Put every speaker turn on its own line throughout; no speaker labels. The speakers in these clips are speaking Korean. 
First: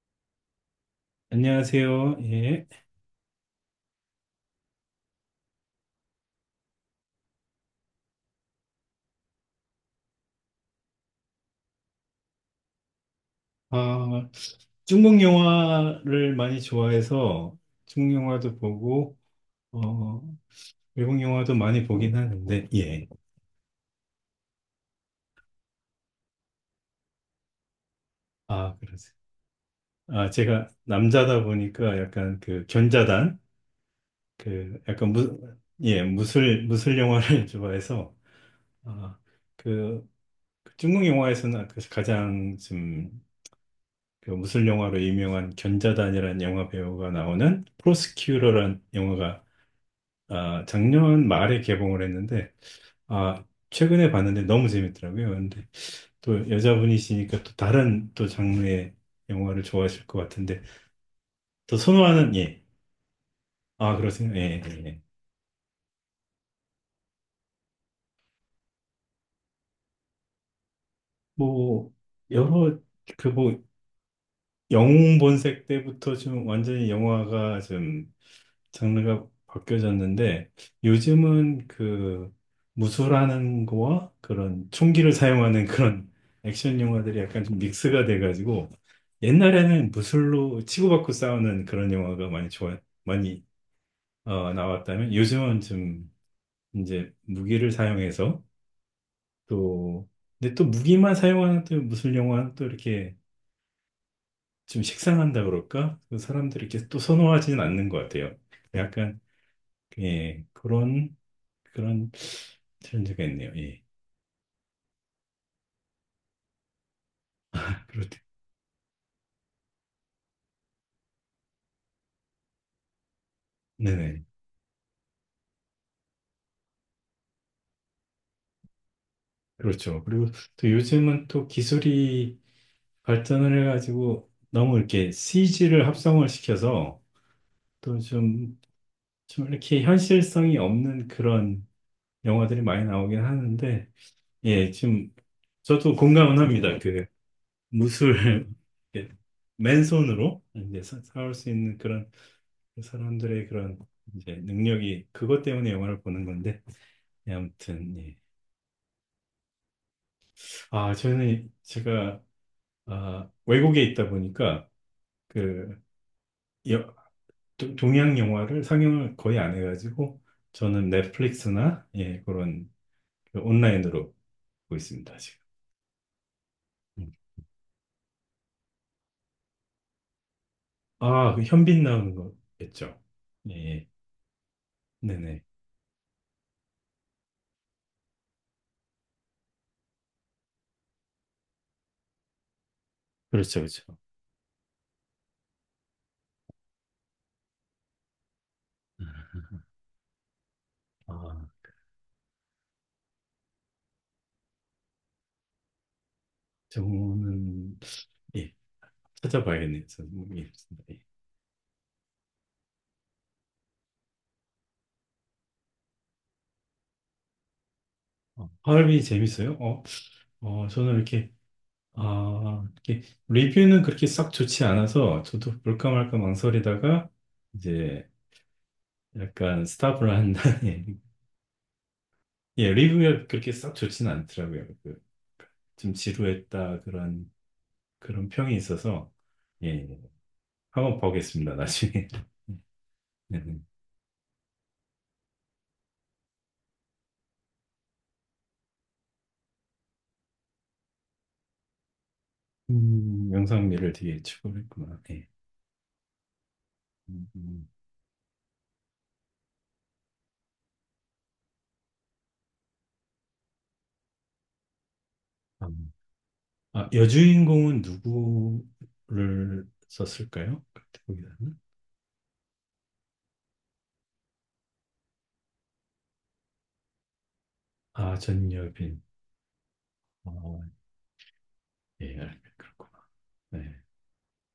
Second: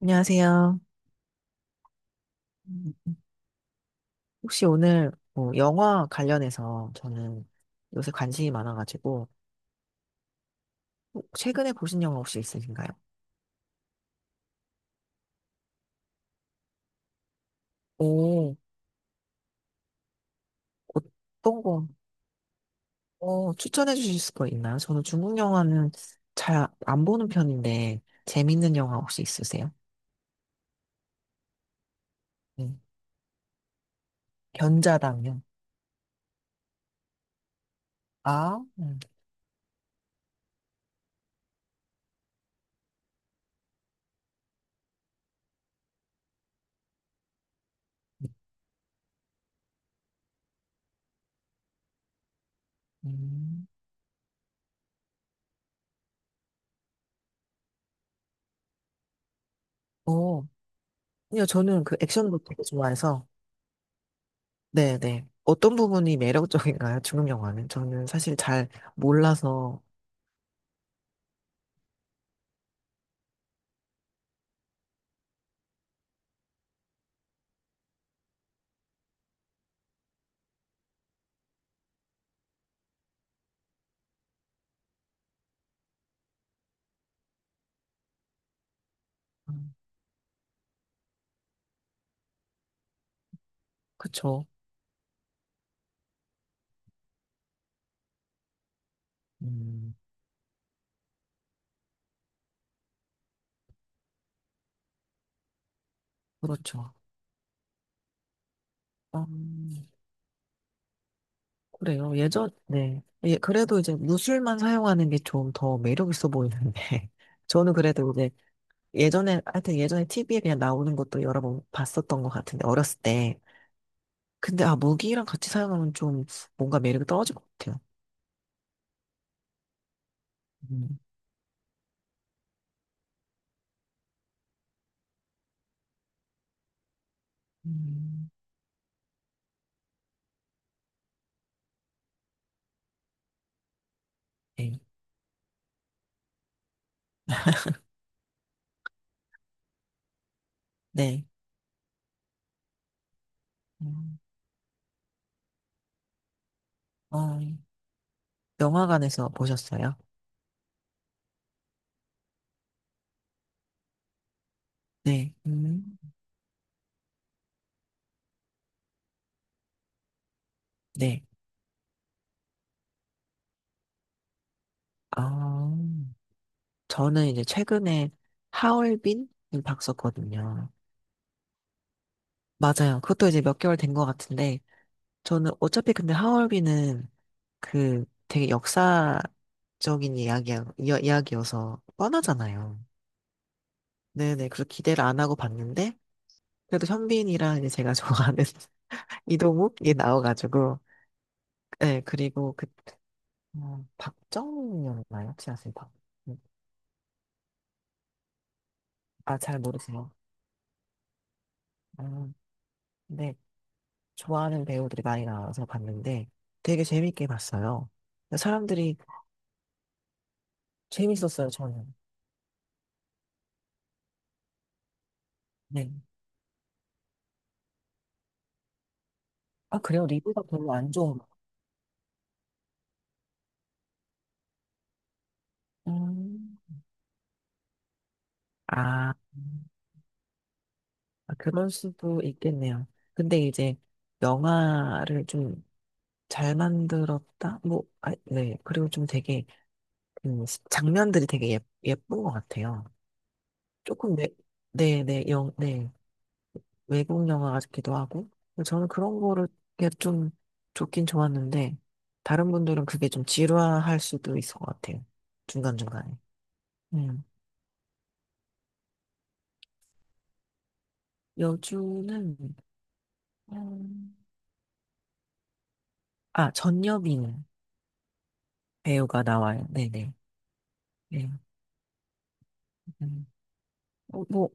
안녕하세요.
안녕하세요. 예.
음, 혹시 오늘 뭐 영화 관련해서 저는 요새 관심이 많아가지고 최근에 보신 영화 혹시 있으신가요?
아, 중국 영화를 많이 좋아해서 중국
오,
영화도 보고, 어, 외국 영화도
어떤
많이
거.
보긴 하는데, 예.
어, 추천해 주실 거 있나요? 저는 중국 영화는 잘 안 보는 편인데
아,
재밌는 영화
그러세요.
혹시 있으세요?
아, 제가 남자다 보니까 약간 그
네.
견자단, 그 약간 무,
견자당요.
예, 무술, 무술 영화를 좋아해서,
아,
아, 그, 그 중국 영화에서는 그 가장 좀그 무술 영화로 유명한 견자단이라는 영화 배우가 나오는 프로스큐러라는 영화가 작년 말에 개봉을 했는데, 아,
음.
최근에 봤는데 너무 재밌더라고요. 근데 또 여자분이시니까 또 다른 또 장르의 영화를 좋아하실 것
오,
같은데,
아니요,
또
저는 그
선호하는,
액션도 되게
예.
좋아해서.
아, 그렇습니다. 예, 예. 예.
네네. 어떤 부분이 매력적인가요? 중국 영화는 저는 사실 잘 몰라서.
뭐, 여러, 그 뭐, 영웅 본색 때부터 좀 완전히 영화가 좀 장르가 바뀌어졌는데 요즘은 그 무술하는 거와 그런 총기를 사용하는 그런 액션 영화들이 약간 좀 믹스가 돼가지고 옛날에는 무술로 치고받고 싸우는 그런 영화가 많이 좋아 많이
그쵸.
나왔다면 요즘은 좀 이제 무기를 사용해서
음,
또 근데 또 무기만 사용하는 또 무술 영화는 또 이렇게 좀 식상한다 그럴까? 그 사람들이 이렇게
그렇죠.
또 선호하지는 않는 것 같아요. 약간
음,
예, 그런
그래요. 예전, 네.
트렌드가
예,
있네요.
그래도
예.
이제 무술만 사용하는 게 좀 더 매력 있어 보이는데. 저는
아, 그렇,
그래도 이제 예전에, 하여튼 예전에 TV에 그냥 나오는 것도 여러 번 봤었던 것 같은데, 어렸을 때.
네네.
근데 아, 무기랑 같이 사용하면 좀 뭔가 매력이 떨어질 것 같아요.
그렇죠. 그리고 또
음,
요즘은 또 기술이 발전을 해가지고 너무 이렇게 CG를 합성을 시켜서 또
음,
좀 이렇게 현실성이 없는 그런 영화들이 많이 나오긴 하는데, 예,
네.
지금 저도 공감은 합니다. 그 무술, 이렇게 맨손으로 이제
네.
사올 수 있는 그런 그 사람들의 그런
음,
이제 능력이 그것 때문에 영화를 보는 건데 예,
어,
아무튼 예.
영화관에서 보셨어요?
아 저는 제가 외국에 있다 보니까
네.
그 여- 동양 영화를 상영을 거의 안 해가지고 저는
네.
넷플릭스나 예, 그런 그 온라인으로 보고 있습니다 지금.
아.
음.
저는 이제 최근에 하얼빈을 봤었거든요.
그 현빈 나오는 거겠죠.
맞아요. 그것도 이제
예,
몇 개월
예.
된 것 같은데,
네네.
저는 어차피 근데 하얼빈은 그 되게 역사적인 이야기야, 이야기여서 뻔하잖아요.
그렇죠, 그렇죠.
네네. 그래서 기대를 안 하고 봤는데, 그래도 현빈이랑 이제 제가 좋아하는
음.
이동욱이 나와가지고,
아,
네, 그리고 그, 어, 박정현이었나요? 혹시 아세요? 박, 음,
저는 예,
아, 잘
찾아봐야겠네요. 저는
모르세요.
모르겠습니다. 예.
아, 네. 좋아하는 배우들이 많이 나와서 봤는데 되게 재밌게 봤어요. 사람들이
하얼빈이 재밌어요? 저는 이렇게,
재밌었어요, 저는.
아, 이렇게, 리뷰는 그렇게 썩 좋지 않아서, 저도 볼까
네.
말까 망설이다가, 이제, 약간
아, 그래요?
스탑을 한
리뷰가 별로
다음에,
안 좋아.
예, 리뷰가 그렇게 썩 좋지는 않더라고요. 그, 좀
음.
지루했다, 그런 평이 있어서,
아,
예, 예. 한번
아,
보겠습니다,
그럴
나중에.
수도 있겠네요. 근데
네, 네.
이제 영화를 좀 잘 만들었다? 뭐, 아, 네. 그리고 좀 되게, 장면들이 되게 예, 예쁜 것 같아요.
영상미를
조금,
되게
네,
추구했구나.
네, 네,
네.
영, 네.
음,
외국 영화
음.
같기도 하고. 근데 저는 그런 거를 그게 좀 좋긴 좋았는데, 다른 분들은 그게 좀 지루할 수도 있을 것 같아요.
음.
중간중간에. 음.
여주인공은 누구를 썼을까요? 그때 기는
여주는, 음, 아, 전여빈
전여빈.
배우가 나와요. 네네.
어,
네.
예, 그렇구나.
음.
네.
어, 뭐,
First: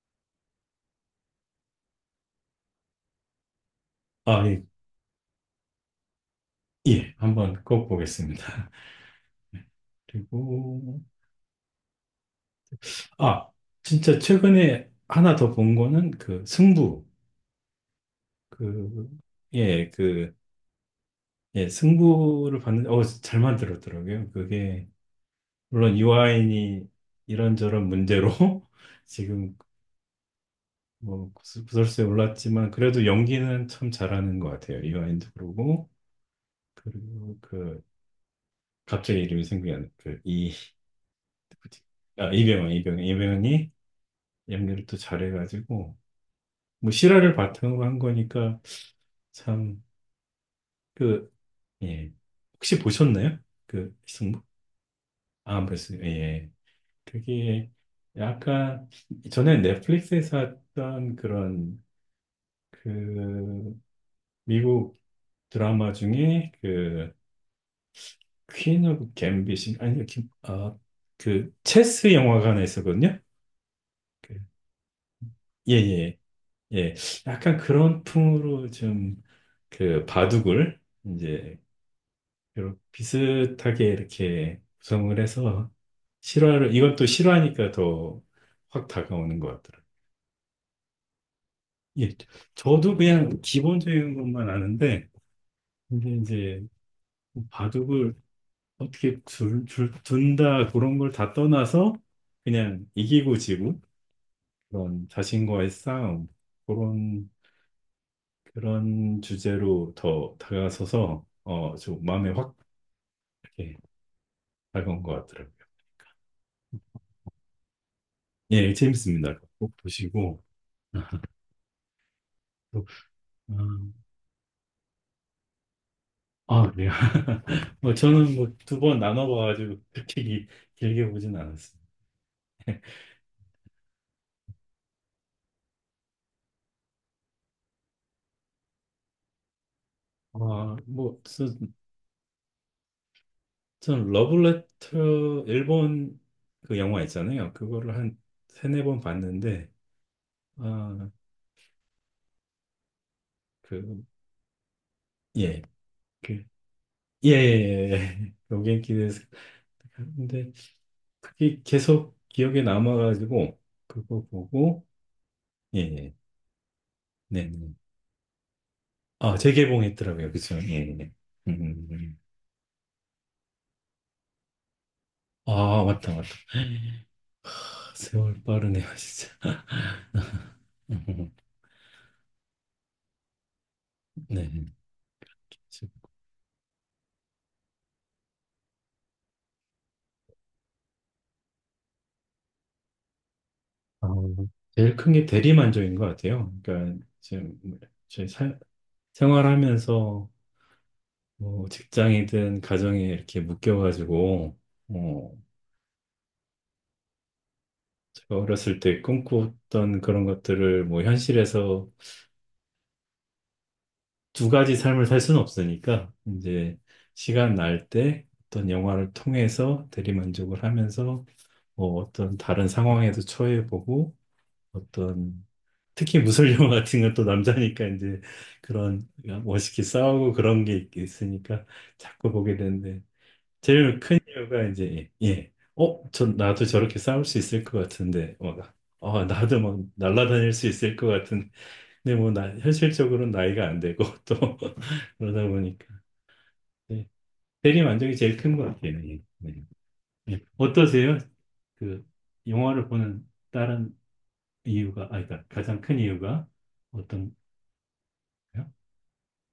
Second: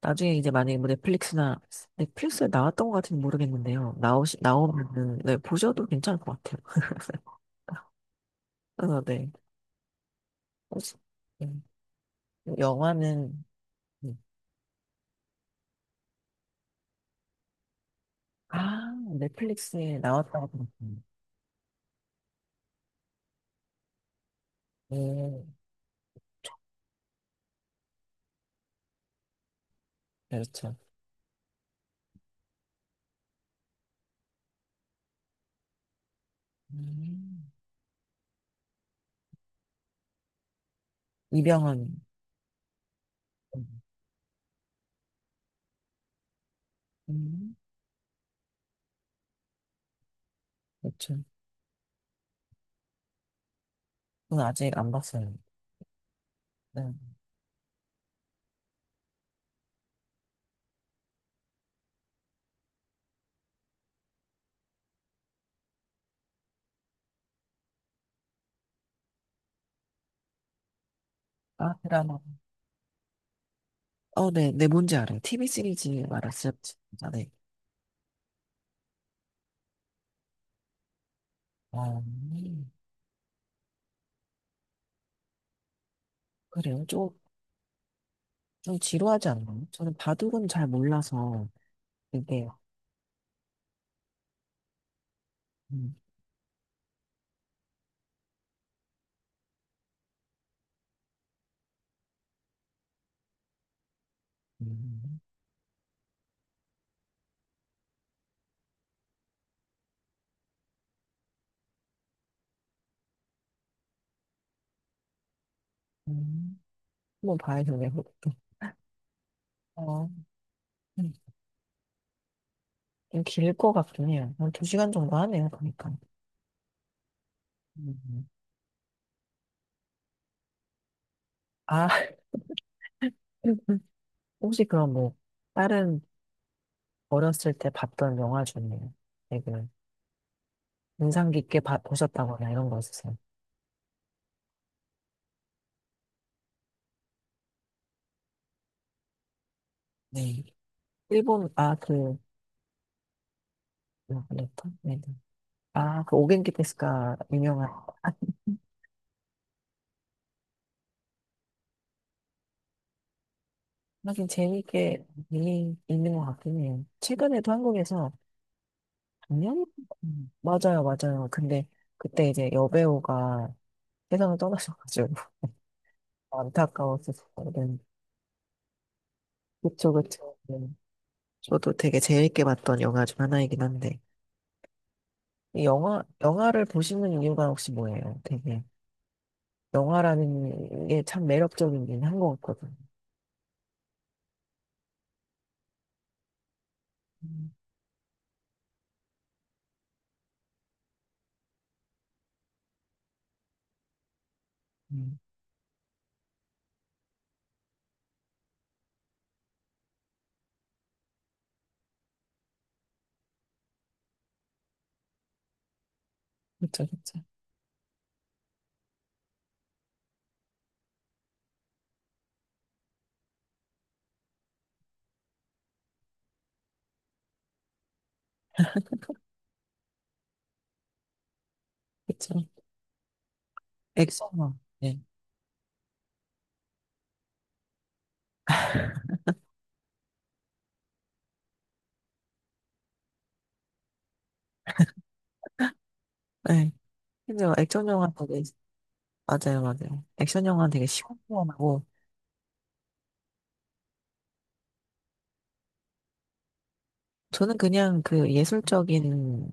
나중에 이제 만약에 뭐 넷플릭스나, 넷플릭스에 나왔던 것 같은지 모르겠는데요. 나오시,
예,
나오면은, 네, 보셔도 괜찮을 것 같아요.
예, 한번 꼭 보겠습니다.
그래서 네. 혹시,
그리고,
음, 영화는,
아, 진짜
음,
최근에 하나 더 본 거는 그 승부.
아,
그, 예,
넷플릭스에
그,
나왔다고 들었군요.
예, 승부를 봤는데, 잘 만들었더라고요. 그게,
예,
물론 이화인이 이런저런 문제로 지금
그렇죠.
뭐 구설수에 올랐지만, 그래도 연기는 참 잘하는 것 같아요. 이화인도 그러고, 그리고
음.
그, 갑자기 이름이 생각이 안, 나. 그, 그치?
이병헌. 음,
이병헌이 연기를 또 잘해가지고 뭐 실화를
음,
바탕으로 한 거니까 참
그렇죠.
그 예. 혹시 보셨나요? 그 승부?
그건 아직 안 봤어요.
아, 안 봤어요. 예. 예.
네.
그게 약간 전에 넷플릭스에서 했던 그런 그 미국 드라마 중에 그 퀸 오브 갬빗인 아니 아그
아,
체스
드라마.
영화관에 있었거든요.
어,
그,
네, 네, 뭔지 알아요. TV
예,
시리즈
예,
말았어요.
예.
진짜, 네.
약간 그런 풍으로 좀 그 바둑을 이제
어,
이렇게 비슷하게 이렇게 구성을 해서 실화를
그래요.
이건 또
좀,
실화니까 더
좀
확
지루하지
다가오는 것
않나요?
같더라고요.
저는 바둑은 잘 몰라서,
예,
이게,
저도 그냥 기본적인 것만 아는데
음,
근데 이제 바둑을 어떻게 둔다 그런 걸 다 떠나서 그냥 이기고 지고 그런
음,
자신과의 싸움 그런 주제로 더 다가서서 좀 마음에 확 이렇게 다가온 것 같더라고요.
음. 한번 봐야겠네요. 그것도.
예, 재밌습니다. 꼭
어,
보시고. 아,
음.
또,
좀 길 것
음,
같긴 해요. 한 2시간 정도 하네요, 보니까.
그래요. 뭐
음.
저는 뭐 두 번 나눠봐가지고 그렇게 길게 보진 않았어요.
아, 혹시 그럼 뭐 다른 어렸을 때 봤던 영화 중에 되게
뭐,
인상 깊게 보셨다거나 이런 거 있으세요?
전 러브레터 일본 그 영화 있잖아요. 그거를 한 세네 번 봤는데,
네.
아,
일본 아그
그,
레터? 네.
예,
아그
그,
오겐키 테스카
예,
유명한.
예, 예. 로겐키에서 근데 그게 계속 기억에 남아가지고 그거
하긴
보고,
재미있게 있는
예,
있는
예.
것 같긴 해요.
네,
최근에도
네.
한국에서. 작년?
재개봉했더라고요, 그기서 예,
맞아요,
예.
맞아요.
음,
근데
음, 음.
그때 이제 여배우가 세상을 떠나셔가지고
맞다, 맞다.
안타까웠었거든요.
세월 빠르네요, 진짜.
그쵸, 그쵸. 네.
음,
저도 되게 재밌게 봤던 영화 중 하나이긴 한데.
네.
이 영화, 영화를 보시는 이유가 혹시 뭐예요? 되게, 영화라는 게 참 매력적이긴 한 것 같거든요.
아, 제일 큰 게 대리만족인 것 같아요. 그러니까
음,
지금 저희 생활하면서 뭐 직장이든 가정에 이렇게 묶여가지고
음.
어, 제가 어렸을 때 꿈꿨던 그런 것들을 뭐 현실에서 두 가지 삶을 살 수는 없으니까 이제
그쵸, 그쵸,
시간 날 때 어떤 영화를 통해서 대리만족을 하면서 뭐 어떤 다른 상황에도 처해보고 어떤 특히 무술 영화 같은 건 또 남자니까 이제 그런 멋있게 싸우고 그런 게 있으니까 자꾸
그쵸.
보게 되는데 제일 큰
액션, 영화,
이유가
네.
이제 예, 나도 저렇게 싸울 수 있을 것 같은데 나도 막 날아다닐 수 있을 것 같은 근데 뭐 나 현실적으로는 나이가 안 되고 또 그러다 보니까
네.
예,
근데
대리
액션 영화
만족이 제일
되게,
큰 것 같아요. 예,
맞아요,
네.
맞아요.
예.
액션 영화는 되게
어떠세요?
시원시원하고,
그 영화를 보는 다른 이유가, 그러니까 가장 큰 이유가 어떤,
저는 그냥 그
거요?
예술적인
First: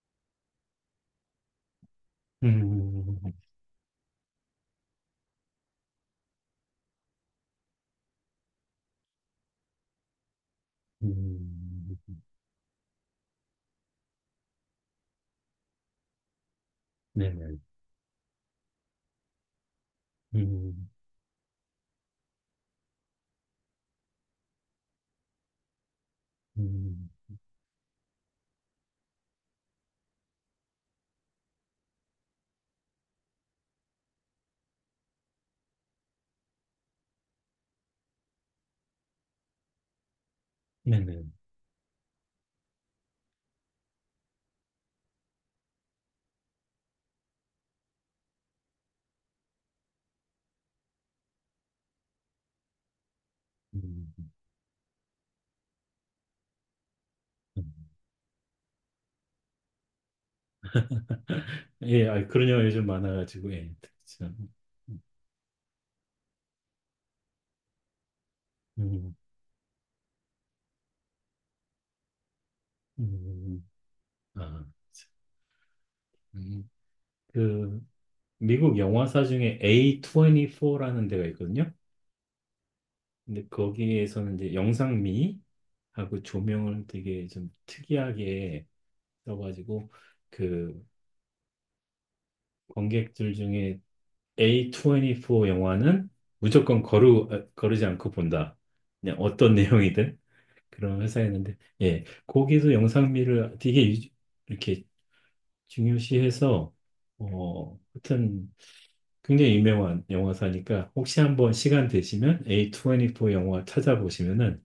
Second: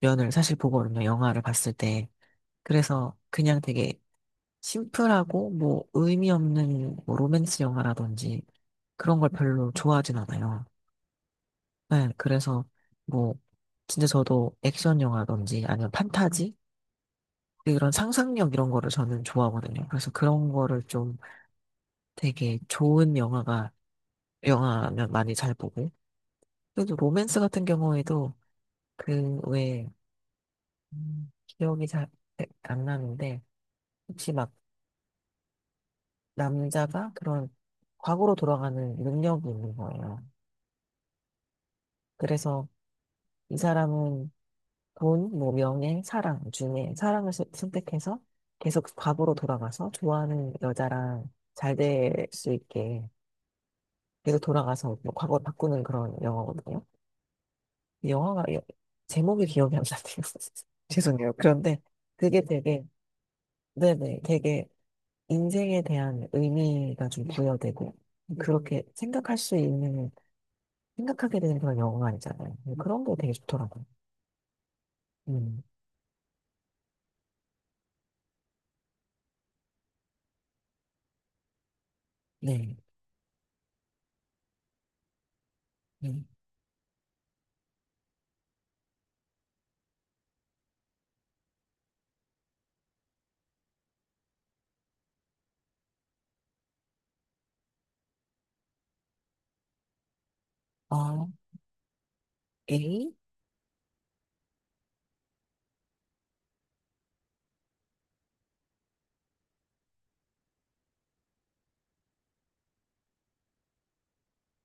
면을 사실 보거든요, 영화를 봤을 때. 그래서
음,
그냥 되게 심플하고, 뭐, 의미 없는 뭐 로맨스 영화라든지 그런 걸 별로 좋아하진 않아요.
음,
네, 그래서 뭐 진짜 저도 액션 영화든지 아니면 판타지
네네.
이런 상상력 이런 거를 저는 좋아하거든요. 그래서 그런 거를
음,
좀 되게 좋은 영화가 영화면 많이 잘 보고 그래도
음,
로맨스 같은 경우에도 그왜 기억이 잘 안 나는데 혹시 막 남자가 그런 과거로 돌아가는 능력이 있는 거예요.
네네.
그래서 이 사람은 돈, 뭐, 명예, 사랑 중에 사랑을 선택해서 계속 과거로 돌아가서 좋아하는 여자랑 잘 될 수 있게
음,
계속 돌아가서 뭐 과거를 바꾸는 그런 영화거든요.
음.
이 영화가 여- 제목이 기억이 안 나네요. 죄송해요. 그런데
예,
그게
그런 영화
되게
요즘 많아가지고, 예,
네네
참.
되게 인생에 대한 의미가 좀 부여되고 그렇게
음,
생각할 수 있는 생각하게 되는 그런 영화가 아니잖아요. 그런 게 되게
음,
좋더라고요.
아,
음,
음. 그, 미국 영화사 중에 A24라는 데가 있거든요.
네.
근데 거기에서는 이제 영상미하고
음.
조명을 되게 좀 특이하게 써가지고, 그, 관객들 중에 A24 영화는 무조건 거르지 않고 본다. 그냥 어떤 내용이든 그런
아,
회사였는데, 예, 거기도
A?
영상미를 되게 이렇게 중요시해서, 하여튼 굉장히 유명한 영화사니까 혹시 한번 시간 되시면 A24 영화 찾아보시면은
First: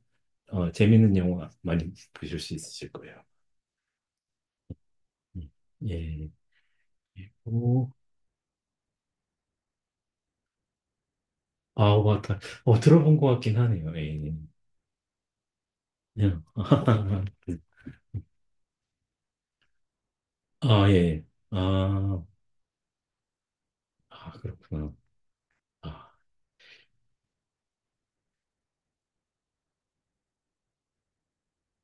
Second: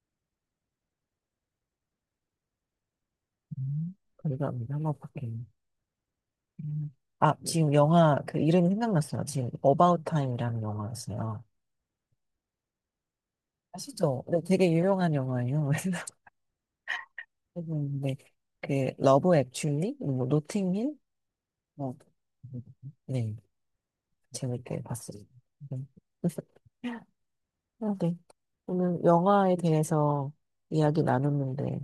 재밌는 영화 많이 보실 수 있으실 거예요.
감사합니다. 한번 볼게요.
음, 예,
음. 아, 지금
오,
영화, 그 이름이 생각났어요. 지금 About Time이라는 영화였어요.
맞다. 들어본 것 같긴 하네요,
아시죠?
a
네, 되게 유명한 영화예요. 근데 그 러브 액츄얼리, 뭐
아, 예.
노팅힐,
예.
뭐
아,
네, 재밌게
그렇구나.
봤어요. 네.
아,
아, 네. 오늘 영화에 대해서 이야기 나눴는데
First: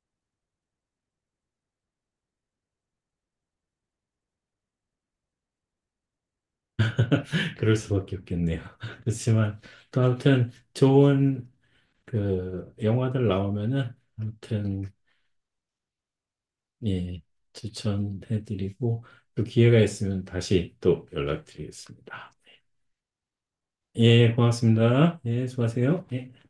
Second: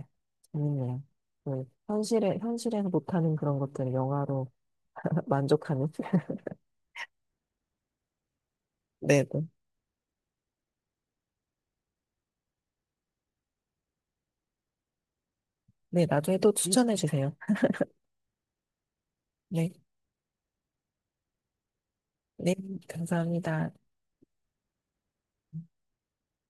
재밌네요. 네, 현실에 현실에서 못하는 그런 것들을 영화로 만족하는.
그럴 수밖에 없겠네요.
네.
그렇지만, 또 아무튼 좋은 그 영화들 나오면은, 아무튼,
네, 나중에 또 추천해
예,
주세요.
추천해드리고, 또
네,
기회가 있으면 다시 또 연락드리겠습니다.
네, 감사합니다.
예, 고맙습니다. 예, 수고하세요. 예.